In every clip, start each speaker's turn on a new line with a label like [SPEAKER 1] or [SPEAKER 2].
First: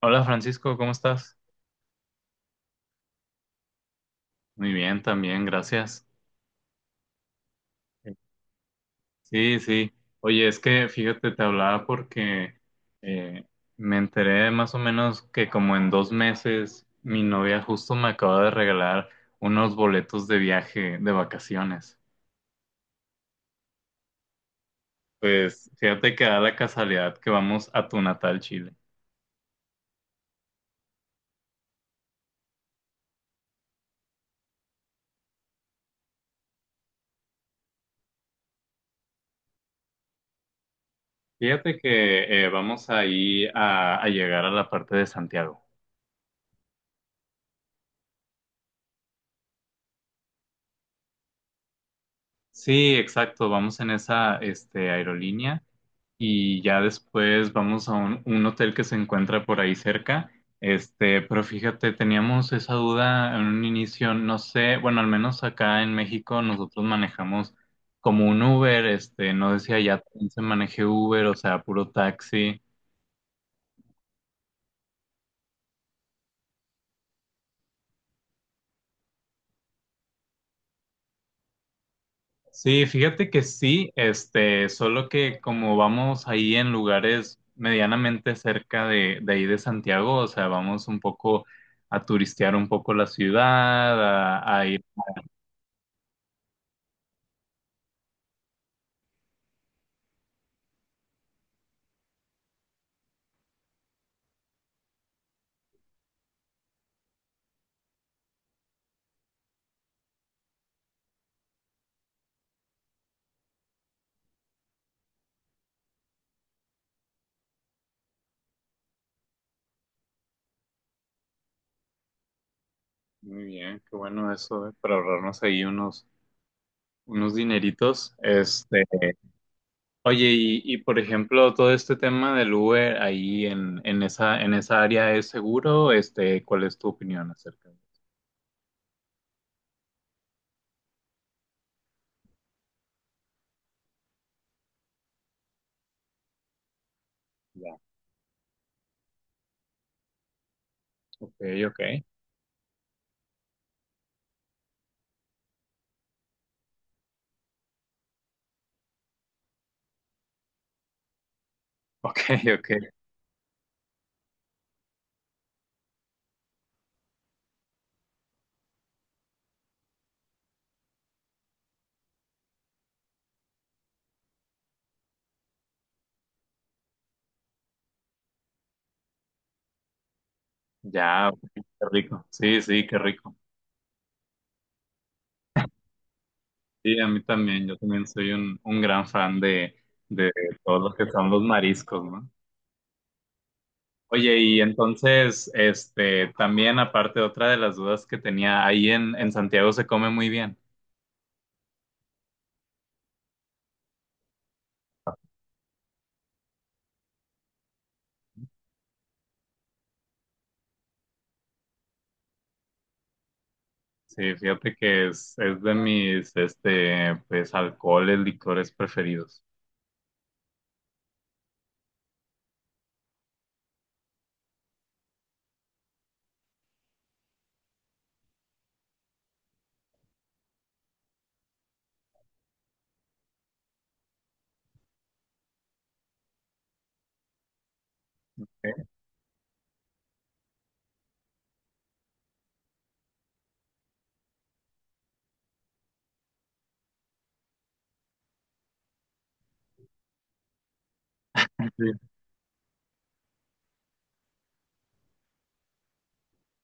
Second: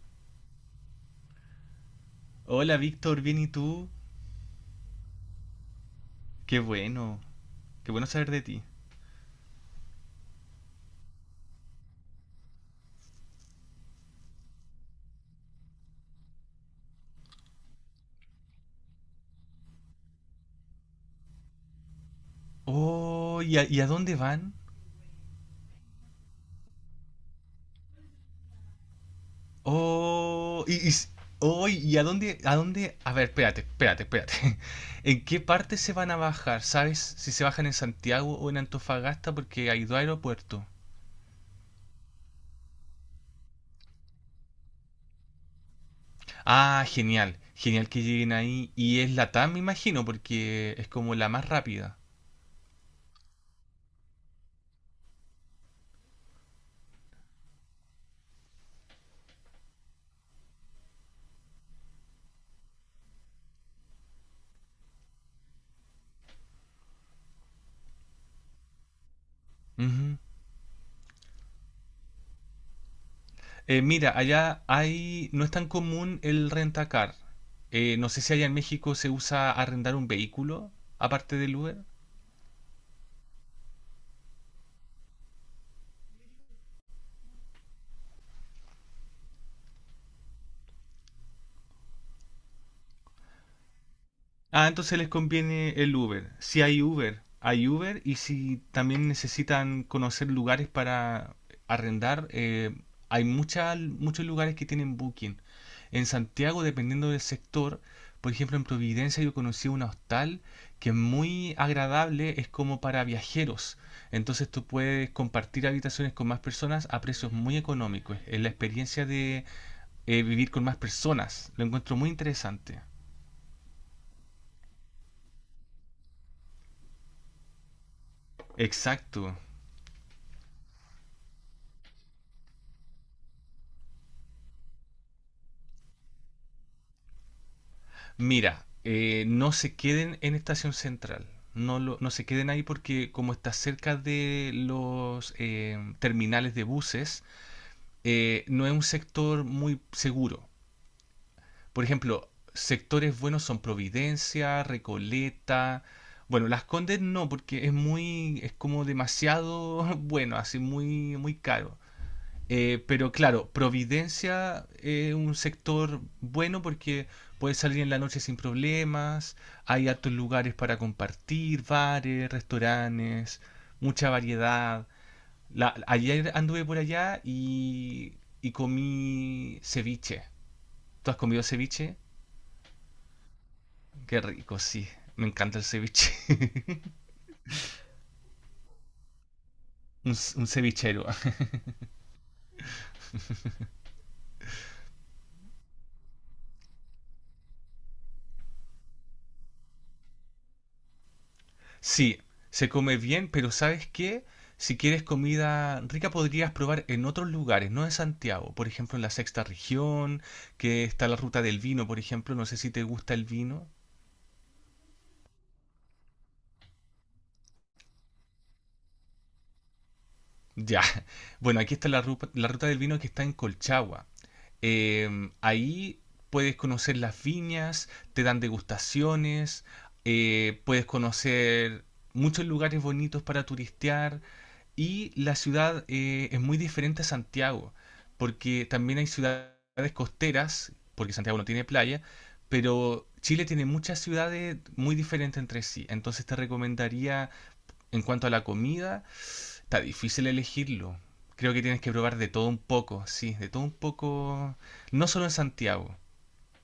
[SPEAKER 1] Hola Francisco, ¿cómo estás?
[SPEAKER 2] Hola Víctor, bien y tú.
[SPEAKER 1] Muy bien, también, gracias.
[SPEAKER 2] Qué bueno, qué bueno saber de ti.
[SPEAKER 1] Sí, sí. Oye, es que fíjate, te hablaba porque eh, me enteré más o menos que como en 2 meses mi novia justo me acaba de regalar unos boletos de viaje de vacaciones.
[SPEAKER 2] Oh, ¿y a dónde van?
[SPEAKER 1] Pues fíjate que da la casualidad que vamos a tu natal Chile.
[SPEAKER 2] Oh, y, y s- oh, ¿Y a dónde, a dónde? A ver, espérate, espérate, espérate. ¿En qué parte se van a bajar? ¿Sabes si se bajan en Santiago o en Antofagasta? Porque hay dos aeropuertos.
[SPEAKER 1] Fíjate que vamos ahí a llegar a la parte de Santiago.
[SPEAKER 2] Ah, genial, genial que lleguen ahí. Y es la TAM, me imagino, porque es como la más rápida.
[SPEAKER 1] Sí, exacto, vamos en esa aerolínea. Y ya después vamos a un hotel que se encuentra por ahí cerca. Pero fíjate, teníamos esa duda en un inicio, no sé, bueno, al menos acá en México nosotros manejamos como un Uber, no decía ya también se maneje Uber, o sea, puro taxi.
[SPEAKER 2] Mira, allá hay, no es tan común el rentacar. No sé si allá en México se usa arrendar un vehículo, aparte del Uber.
[SPEAKER 1] Sí, fíjate que sí, solo que como vamos ahí en lugares medianamente cerca de ahí de Santiago, o sea, vamos un poco a turistear un poco la ciudad, a
[SPEAKER 2] Ah,
[SPEAKER 1] ir.
[SPEAKER 2] entonces les conviene el Uber. Si hay Uber, hay Uber. Y si también necesitan conocer lugares para arrendar, muchos lugares que tienen Booking. En Santiago, dependiendo del sector, por ejemplo, en Providencia yo conocí un hostal que es muy agradable, es como para viajeros. Entonces tú puedes compartir habitaciones con más personas a precios muy económicos. Es la experiencia de vivir con más personas. Lo encuentro muy interesante.
[SPEAKER 1] Muy bien, qué bueno eso, para ahorrarnos ahí unos dineritos.
[SPEAKER 2] Exacto.
[SPEAKER 1] Oye, por ejemplo, todo este tema del Uber ahí en en esa área es seguro, ¿cuál es tu opinión acerca de eso?
[SPEAKER 2] Mira, no se queden en Estación Central. No, no se queden ahí porque como está cerca de los terminales de buses,
[SPEAKER 1] Ya,
[SPEAKER 2] no es un sector muy seguro.
[SPEAKER 1] ok, ok,
[SPEAKER 2] Por ejemplo, sectores buenos son Providencia, Recoleta. Bueno, Las Condes no, porque es muy, es como demasiado bueno, así muy, muy caro.
[SPEAKER 1] ok, ok,
[SPEAKER 2] Pero claro, Providencia es un sector bueno porque puedes salir en la noche sin problemas, hay hartos lugares para compartir, bares, restaurantes, mucha variedad. Ayer anduve por allá y comí ceviche. ¿Tú has
[SPEAKER 1] ya, ok,
[SPEAKER 2] comido
[SPEAKER 1] qué
[SPEAKER 2] ceviche?
[SPEAKER 1] rico, sí, sí, qué rico.
[SPEAKER 2] Qué rico, sí. Me encanta el ceviche.
[SPEAKER 1] Sí, a mí también, yo también soy un gran fan
[SPEAKER 2] Un,
[SPEAKER 1] de
[SPEAKER 2] un
[SPEAKER 1] todo lo
[SPEAKER 2] cevichero.
[SPEAKER 1] que son los mariscos, ¿no? Oye, y entonces, también aparte, otra de las dudas que tenía, ahí en Santiago se come muy bien.
[SPEAKER 2] Sí, se come bien, pero ¿sabes qué? Si quieres comida rica podrías probar en otros lugares, no en Santiago. Por ejemplo, en la sexta región, que está la ruta del vino, por ejemplo. No sé si te gusta el vino.
[SPEAKER 1] Sí, fíjate que es de mis, pues, alcoholes, licores preferidos.
[SPEAKER 2] Ya. Bueno, aquí está la ruta del vino que está en Colchagua. Ahí puedes conocer las viñas, te dan degustaciones, puedes conocer muchos lugares bonitos para turistear. Y la ciudad es muy diferente a Santiago, porque
[SPEAKER 1] ¿Ok?
[SPEAKER 2] también hay ciudades costeras, porque Santiago no tiene playa, pero Chile tiene muchas ciudades muy diferentes entre sí. Entonces te recomendaría, en cuanto a la comida, está difícil elegirlo. Creo que tienes que
[SPEAKER 1] Sí.
[SPEAKER 2] probar de todo un poco, sí, de todo un poco, no solo en Santiago,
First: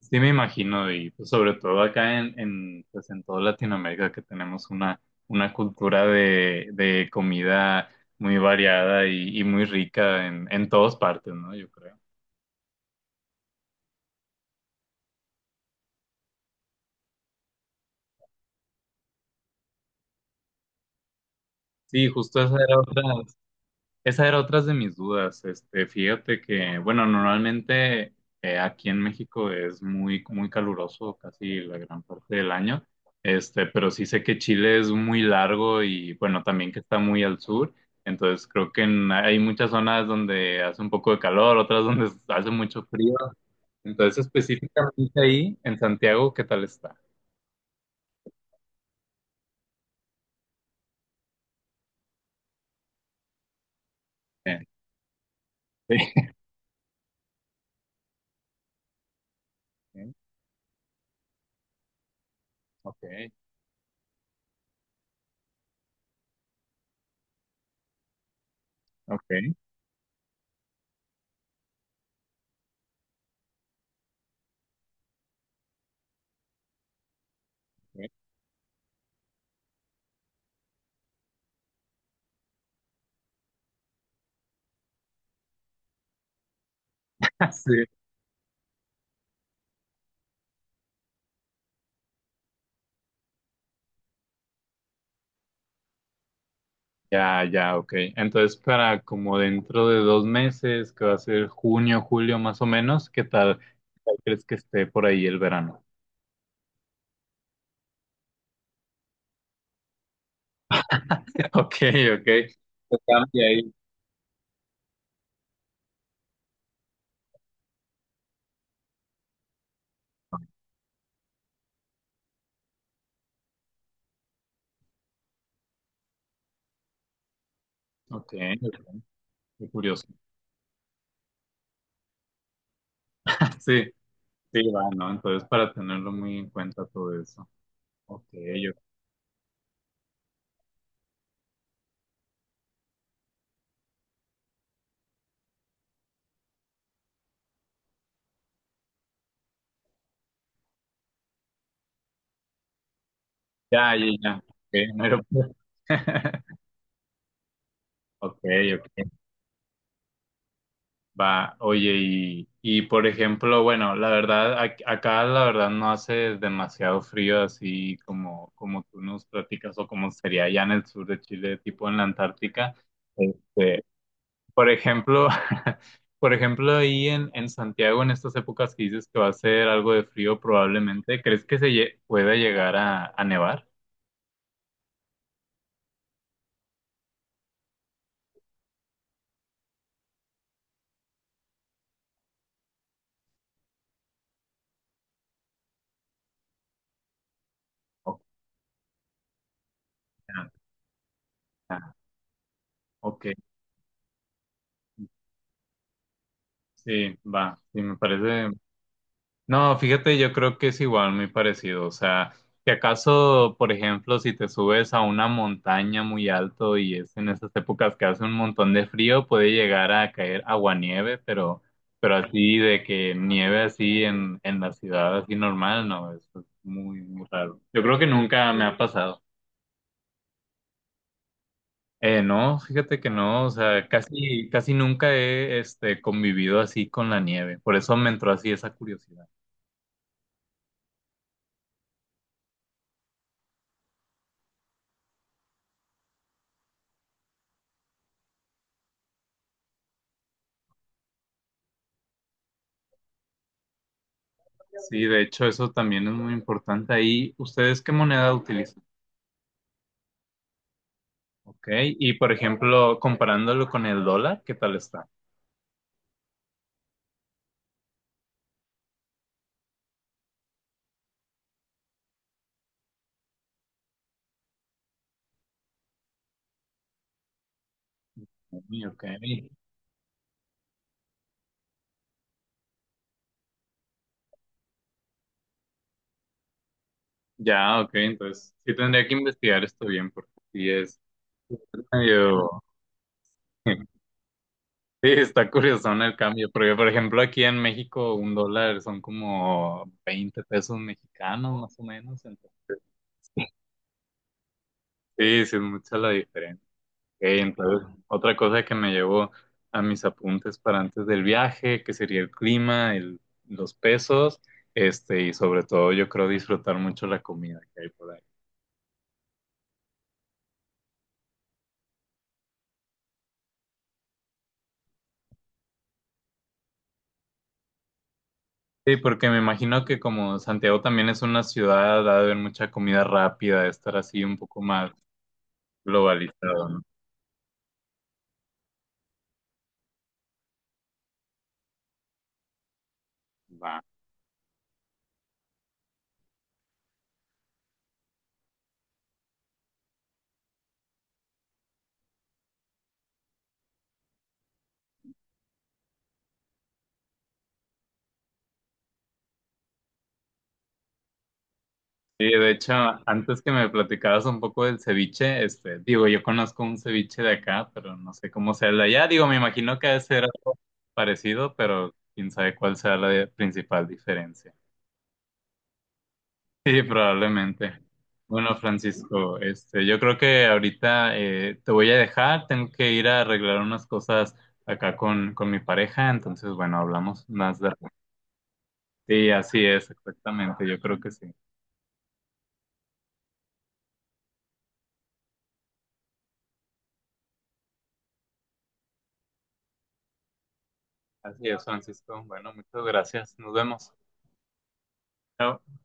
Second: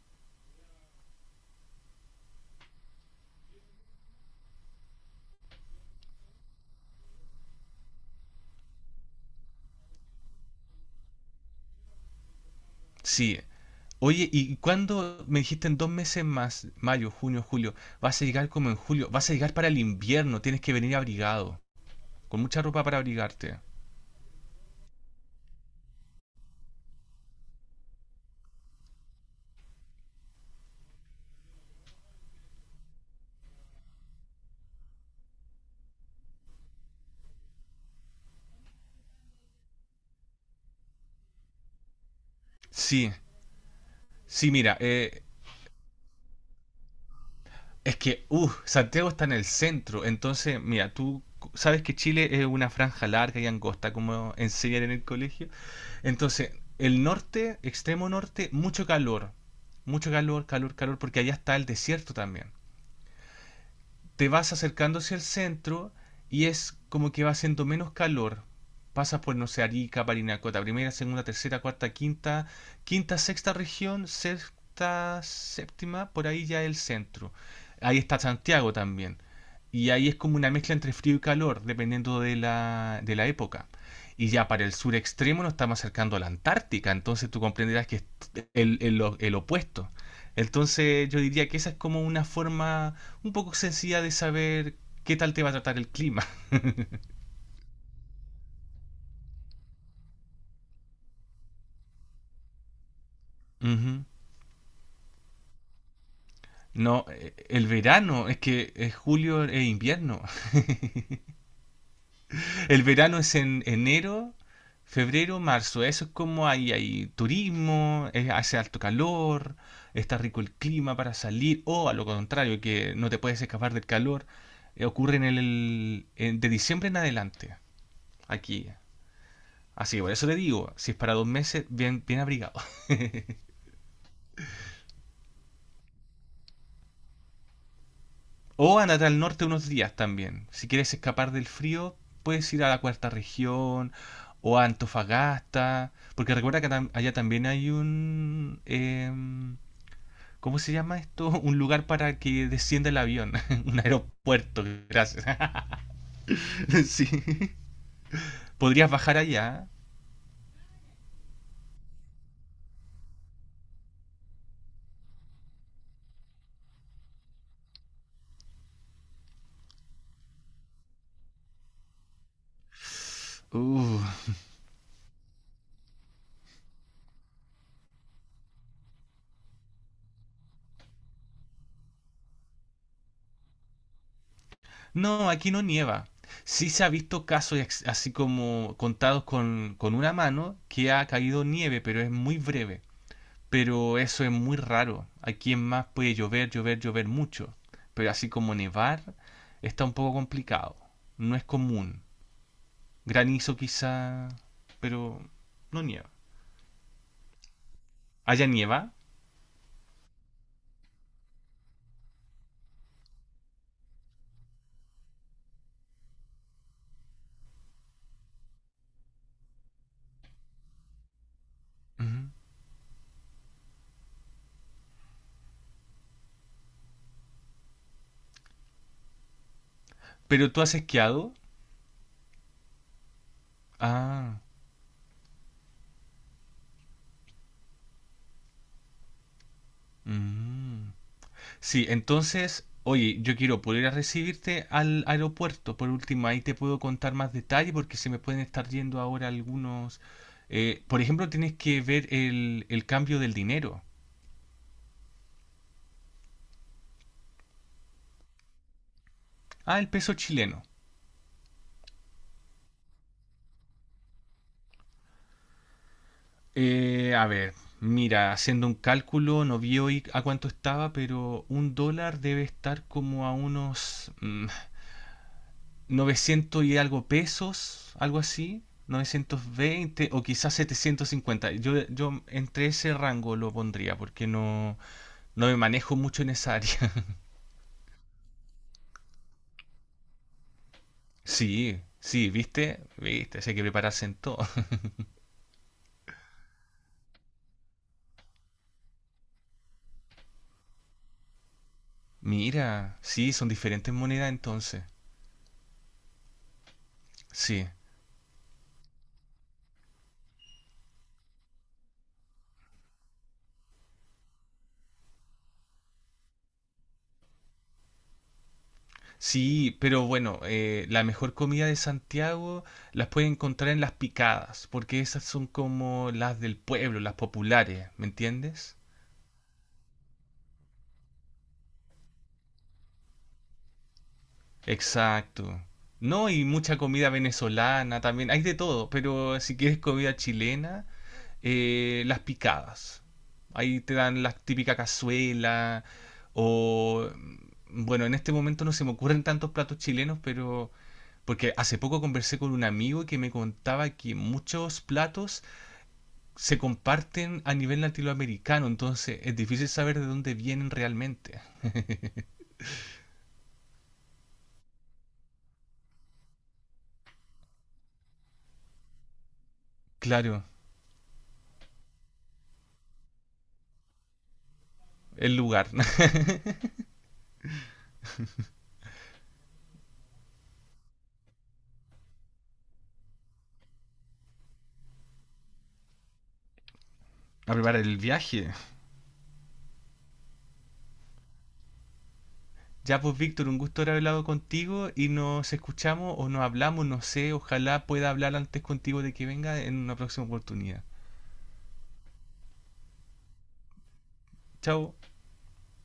[SPEAKER 1] Sí, me imagino, y pues, sobre todo acá pues, en toda Latinoamérica que tenemos una cultura de comida muy variada y muy rica en todas partes, ¿no? Yo creo.
[SPEAKER 2] sí. Oye, ¿y cuándo me dijiste en dos meses más, mayo, junio, julio, vas a llegar como en julio, vas a llegar para el invierno, tienes que venir abrigado.
[SPEAKER 1] Sí, justo
[SPEAKER 2] Con
[SPEAKER 1] esa
[SPEAKER 2] mucha
[SPEAKER 1] era
[SPEAKER 2] ropa para
[SPEAKER 1] otra.
[SPEAKER 2] abrigarte.
[SPEAKER 1] Esa era otra de mis dudas. Fíjate que, bueno, normalmente aquí en México es muy, muy caluroso casi la gran parte del año. Pero sí sé que Chile es muy largo y, bueno, también que está muy al sur. Entonces creo que hay muchas zonas donde hace un poco de calor, otras donde hace mucho
[SPEAKER 2] Sí,
[SPEAKER 1] frío. Entonces,
[SPEAKER 2] sí, mira,
[SPEAKER 1] específicamente ahí, en Santiago, ¿qué tal está?
[SPEAKER 2] es que, Santiago está en el centro, entonces, mira, tú sabes que Chile es una franja larga y angosta, como
[SPEAKER 1] Eh,
[SPEAKER 2] enseñan en el colegio. Entonces, el norte, extremo norte, mucho
[SPEAKER 1] sí.
[SPEAKER 2] calor, calor, calor, porque allá está el desierto también.
[SPEAKER 1] Ok,
[SPEAKER 2] Te vas acercando hacia el centro y es como que va haciendo menos calor. Pasas por, no
[SPEAKER 1] ok,
[SPEAKER 2] sé, Arica, Parinacota, primera, segunda, tercera, cuarta, quinta, quinta, sexta región, sexta, séptima, por ahí ya el centro. Ahí
[SPEAKER 1] ok.
[SPEAKER 2] está Santiago también. Y ahí es como una mezcla entre frío y calor, dependiendo de la época. Y ya para el sur extremo nos estamos acercando a la Antártica, entonces tú comprenderás que es el opuesto. Entonces yo diría que esa es como una forma un poco sencilla de saber qué tal te va a tratar el clima.
[SPEAKER 1] Ya, ya, ok. Entonces, para como dentro de 2 meses, que va a ser junio, julio más o menos, qué
[SPEAKER 2] Ujú.
[SPEAKER 1] tal crees que esté por ahí el verano?
[SPEAKER 2] No, el verano, es que es julio e invierno.
[SPEAKER 1] Ok, ok.
[SPEAKER 2] El
[SPEAKER 1] Se
[SPEAKER 2] verano es
[SPEAKER 1] cambia
[SPEAKER 2] en
[SPEAKER 1] ahí.
[SPEAKER 2] enero, febrero, marzo. Eso es como ahí hay turismo, hace alto calor, está rico el clima para salir, o a lo contrario, que no te puedes escapar del calor. Ocurre en de diciembre en adelante,
[SPEAKER 1] Ok,
[SPEAKER 2] aquí.
[SPEAKER 1] ok. Qué
[SPEAKER 2] Así que
[SPEAKER 1] curioso.
[SPEAKER 2] por eso te digo, si es para dos meses, bien, bien abrigado.
[SPEAKER 1] Sí, sí, va, ¿no? Entonces, para tenerlo muy en cuenta todo eso. Ok, yo.
[SPEAKER 2] O andate al norte unos días también. Si quieres escapar del frío, puedes ir a la cuarta región o a Antofagasta. Porque recuerda que allá también hay un... ¿Cómo se llama esto? Un lugar para que descienda el avión. Un
[SPEAKER 1] Ya, ya, ya.
[SPEAKER 2] aeropuerto,
[SPEAKER 1] Ok, no
[SPEAKER 2] gracias.
[SPEAKER 1] era-
[SPEAKER 2] Sí.
[SPEAKER 1] Ok,
[SPEAKER 2] Podrías
[SPEAKER 1] ok.
[SPEAKER 2] bajar allá.
[SPEAKER 1] Va, oye, y por ejemplo, bueno, la verdad, acá la verdad no hace demasiado frío así como, como tú nos platicas o como sería allá en el sur de Chile, tipo en la Antártica. Este,
[SPEAKER 2] Uh.
[SPEAKER 1] por ejemplo, por ejemplo, ahí en Santiago, en estas épocas que dices que va a ser algo de frío probablemente, ¿crees que pueda llegar a nevar?
[SPEAKER 2] No, aquí no nieva. Sí se ha visto casos así como contados con una mano que ha caído nieve, pero es muy breve. Pero eso es muy raro. Aquí en más puede llover, llover, llover mucho, pero
[SPEAKER 1] O-
[SPEAKER 2] así como nevar está un poco
[SPEAKER 1] ah,
[SPEAKER 2] complicado. No es
[SPEAKER 1] ah,
[SPEAKER 2] común.
[SPEAKER 1] ok,
[SPEAKER 2] Granizo quizá, pero no nieva.
[SPEAKER 1] sí, va, sí, me
[SPEAKER 2] ¿Allá
[SPEAKER 1] parece.
[SPEAKER 2] nieva?
[SPEAKER 1] No, fíjate, yo creo que es igual, muy parecido. O sea, que acaso, por ejemplo, si te subes a una montaña muy alto y es en esas épocas que hace un montón de frío, puede llegar a caer aguanieve, pero
[SPEAKER 2] Ujú.
[SPEAKER 1] así de que nieve así en la ciudad, así normal, no, eso es muy, muy raro. Yo creo que nunca me ha pasado.
[SPEAKER 2] ¿Pero tú has esquiado?
[SPEAKER 1] No, fíjate que no, o sea,
[SPEAKER 2] Ah,
[SPEAKER 1] casi, casi nunca he, convivido así con la nieve. Por eso me entró así esa curiosidad.
[SPEAKER 2] mm. Sí, entonces, oye, yo quiero poder ir a recibirte al aeropuerto. Por último, ahí te puedo contar más detalle porque se me pueden estar yendo ahora algunos... por ejemplo, tienes que ver el cambio del dinero.
[SPEAKER 1] Sí, de hecho, eso también es muy importante. Ahí, ¿ustedes qué moneda utilizan?
[SPEAKER 2] Ah, el peso chileno.
[SPEAKER 1] Ok, y por ejemplo, comparándolo con el dólar, ¿qué tal está?
[SPEAKER 2] A ver, mira, haciendo un cálculo, no vi hoy a cuánto estaba, pero un dólar debe estar como a unos 900 y algo pesos, algo así,
[SPEAKER 1] Uy, ok,
[SPEAKER 2] 920 o quizás 750. Yo entre ese rango lo pondría porque no, no me manejo mucho en esa área.
[SPEAKER 1] ya, ok, entonces sí tendría que investigar esto bien porque sí es
[SPEAKER 2] Sí, sí,
[SPEAKER 1] medio...
[SPEAKER 2] ¿viste? ¿Viste? Sí hay que prepararse en todo.
[SPEAKER 1] Sí, está curioso ¿no? El cambio, porque por ejemplo aquí en México un dólar son como 20 pesos mexicanos más o menos, entonces
[SPEAKER 2] Mira, sí, son diferentes monedas entonces.
[SPEAKER 1] sí, sí es mucha la diferencia. Ok,
[SPEAKER 2] Sí.
[SPEAKER 1] entonces, otra cosa que me llevó a mis apuntes para antes del viaje, que sería el clima, los pesos, y sobre todo yo creo disfrutar mucho la comida que hay por ahí.
[SPEAKER 2] Sí, pero bueno, la mejor comida de Santiago las puedes encontrar en las picadas, porque esas son como las del pueblo, las populares, ¿me entiendes?
[SPEAKER 1] Sí, porque me imagino que como Santiago también es una ciudad, ha de haber mucha comida rápida, de estar así un poco más
[SPEAKER 2] Exacto. No, y
[SPEAKER 1] globalizado,
[SPEAKER 2] mucha
[SPEAKER 1] ¿no?
[SPEAKER 2] comida venezolana también, hay de todo, pero si quieres comida chilena, las picadas.
[SPEAKER 1] Va.
[SPEAKER 2] Ahí te dan la típica cazuela o... mm, bueno, en este momento no se me ocurren tantos platos chilenos, pero porque hace poco conversé con un amigo que me contaba que muchos platos se comparten a nivel latinoamericano, entonces es difícil saber de dónde vienen realmente.
[SPEAKER 1] Sí, de hecho, antes que me platicaras un poco del ceviche, digo, yo conozco un ceviche de acá, pero no sé cómo sea el de allá. Digo, me imagino que debe ser
[SPEAKER 2] Claro,
[SPEAKER 1] algo parecido, pero quién sabe cuál sea principal diferencia.
[SPEAKER 2] el lugar.
[SPEAKER 1] Sí, probablemente. Bueno, Francisco, yo creo que ahorita te voy a dejar, tengo que ir a arreglar unas cosas acá con mi pareja, entonces, bueno, hablamos
[SPEAKER 2] A
[SPEAKER 1] más de...
[SPEAKER 2] preparar el viaje.
[SPEAKER 1] Sí, así es, exactamente, yo creo que sí.
[SPEAKER 2] Ya pues Víctor, un gusto haber hablado contigo y nos escuchamos o nos hablamos, no sé, ojalá pueda hablar antes contigo de que venga en una próxima oportunidad.
[SPEAKER 1] Así es, Francisco. Bueno, muchas gracias, nos vemos.
[SPEAKER 2] Chao.
[SPEAKER 1] Chao.